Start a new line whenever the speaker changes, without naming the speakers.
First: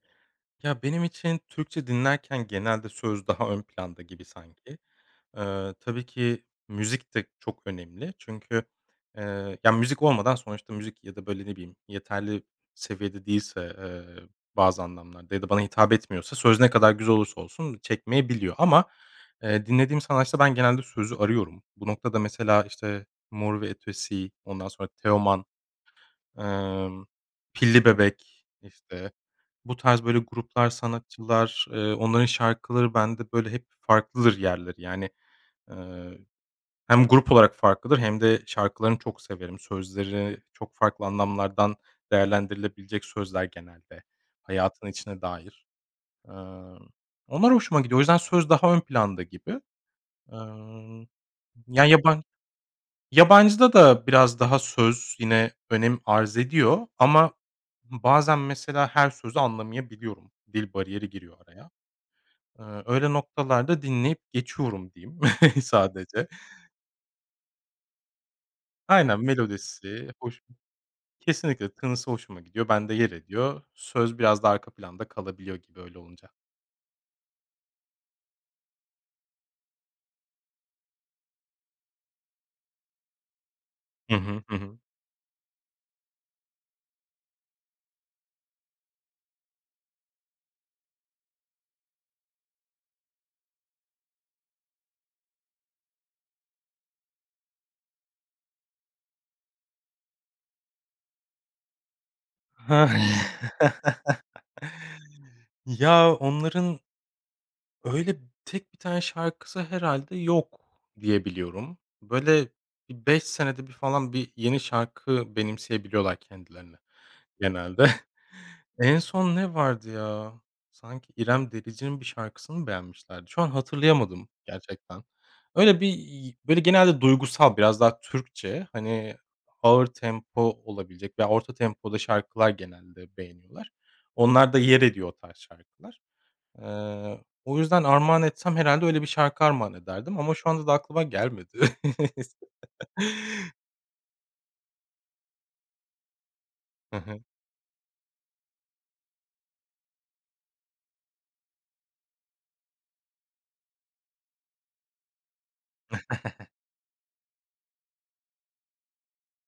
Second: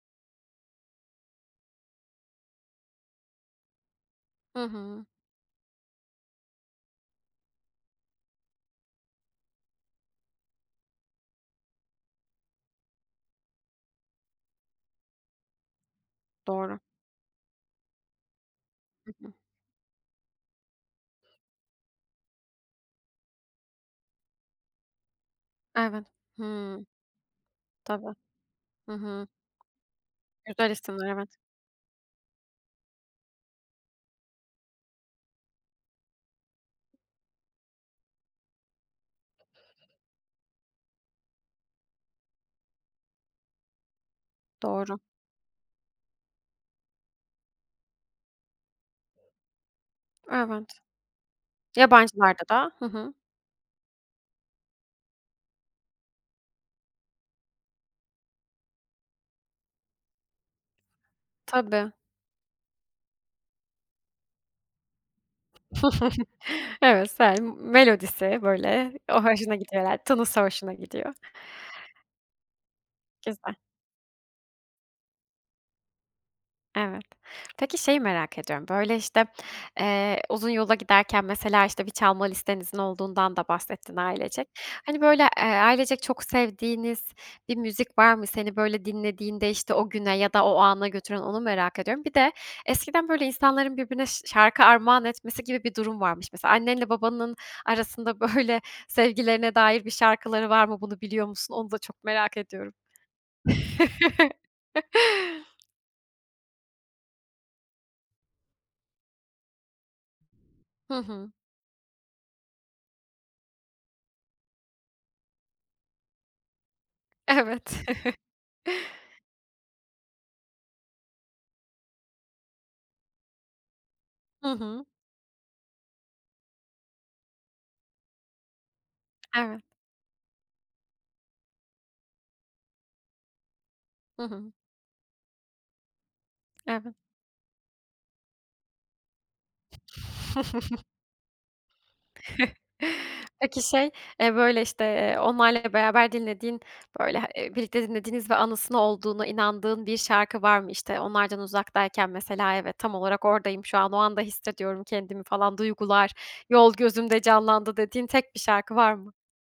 Ya, benim için Türkçe dinlerken, genelde söz daha ön planda gibi
Hı
sanki.
hı.
Eee, tabii ki müzik de çok önemli çünkü, eee, ya müzik olmadan sonuçta müzik ya da böyle ne bileyim yeterli seviyede değilse, eee, bazı anlamlarda ya da bana hitap etmiyorsa, söz ne
Doğru.
kadar güzel olursa olsun çekmeyebiliyor ama,
Hı hı.
eee, dinlediğim sanatçıda ben genelde sözü arıyorum. Bu noktada mesela işte Mor ve Ötesi, ondan sonra Teoman,
Evet. Hıı.
emm, Pilli
Tabii.
Bebek,
Hı
işte,
hı.
bu tarz böyle gruplar,
Güzel isimler, evet.
sanatçılar, eee, onların şarkıları bende böyle hep farklıdır yerleri yani. Eee, hem grup olarak farklıdır hem de şarkılarını çok severim. Sözleri çok farklı anlamlardan değerlendirilebilecek sözler; genelde hayatın
Doğru.
içine dair. Emm, onlar hoşuma gidiyor. O yüzden söz daha ön planda gibi. Eee,
Evet.
ya, yaban
Yabancılarda da. Hı hı.
yabancıda da biraz daha söz yine önem arz ediyor ama bazen mesela, her sözü anlamayabiliyorum. Dil bariyeri giriyor araya.
Tabii.
Eee, öyle noktalarda dinleyip geçiyorum, diyeyim sadece.
Evet. [unintelligible] Melodisi böyle o
Aynen
hoşuna gidiyor herhâlde
melodisi
tınısı
hoş
hoşuna gidiyor.
Kesinlikle, tınısı hoşuma gidiyor. Bende yer
Güzel.
ediyor. Söz, biraz daha arka planda kalabiliyor gibi, öyle olunca.
Evet. Peki, şeyi merak ediyorum; böyle işte, eee, uzun yola giderken, mesela işte bir çalma listenizin olduğundan da bahsettin
Hı hı.
ailecek.
Hı hı.
Hani, böyle, eee, ailecek çok sevdiğiniz bir müzik var mı, seni böyle dinlediğinde işte o güne ya da o ana götüren, onu merak ediyorum. Bir de, eskiden böyle insanların birbirine şa şarkı armağan etmesi gibi bir durum varmış. Mesela, annenle babanın arasında, böyle sevgilerine dair bir şarkıları var mı? Bunu biliyor musun? Onu da çok merak ediyorum.
Ya, onların öyle tek 1 tane şarkısı herhâlde yok
Hı
diye
hı.
biliyorum. Böyle bir 5 senede bir falan bir yeni şarkı benimseyebiliyorlar kendilerine, genelde.
Evet.
En son ne vardı ya, sanki İrem Derici'nin bir şarkısını beğenmişlerdi. Şu an hatırlayamadım
Hı hı.
gerçekten. Öyle bir, iii, böyle genelde duygusal biraz daha Türkçe, hani
Evet.
ağır tempo olabilecek veya orta tempoda şarkılar genelde beğeniyorlar.
Hı hı.
Onlarda yer ediyor o tarz şarkılar.
Evet.
Eee, o yüzden armağan etsem herhâlde öyle bir şarkı armağan ederdim ama şu anda da aklıma gelmedi.
Peki, şey, eee, böyle işte, eee, onlarla beraber dinlediğin,
Hı hı.
böyle, eee, birlikte dinlediğiniz ve anısını olduğuna inandığın bir şarkı var mı? İşte, onlardan uzaktayken, mesela, evet, tam olarak oradayım, şu an. O anda hissediyorum kendimi falan; duygular, yol, gözümde canlandı, dediğin tek bir şarkı var mı?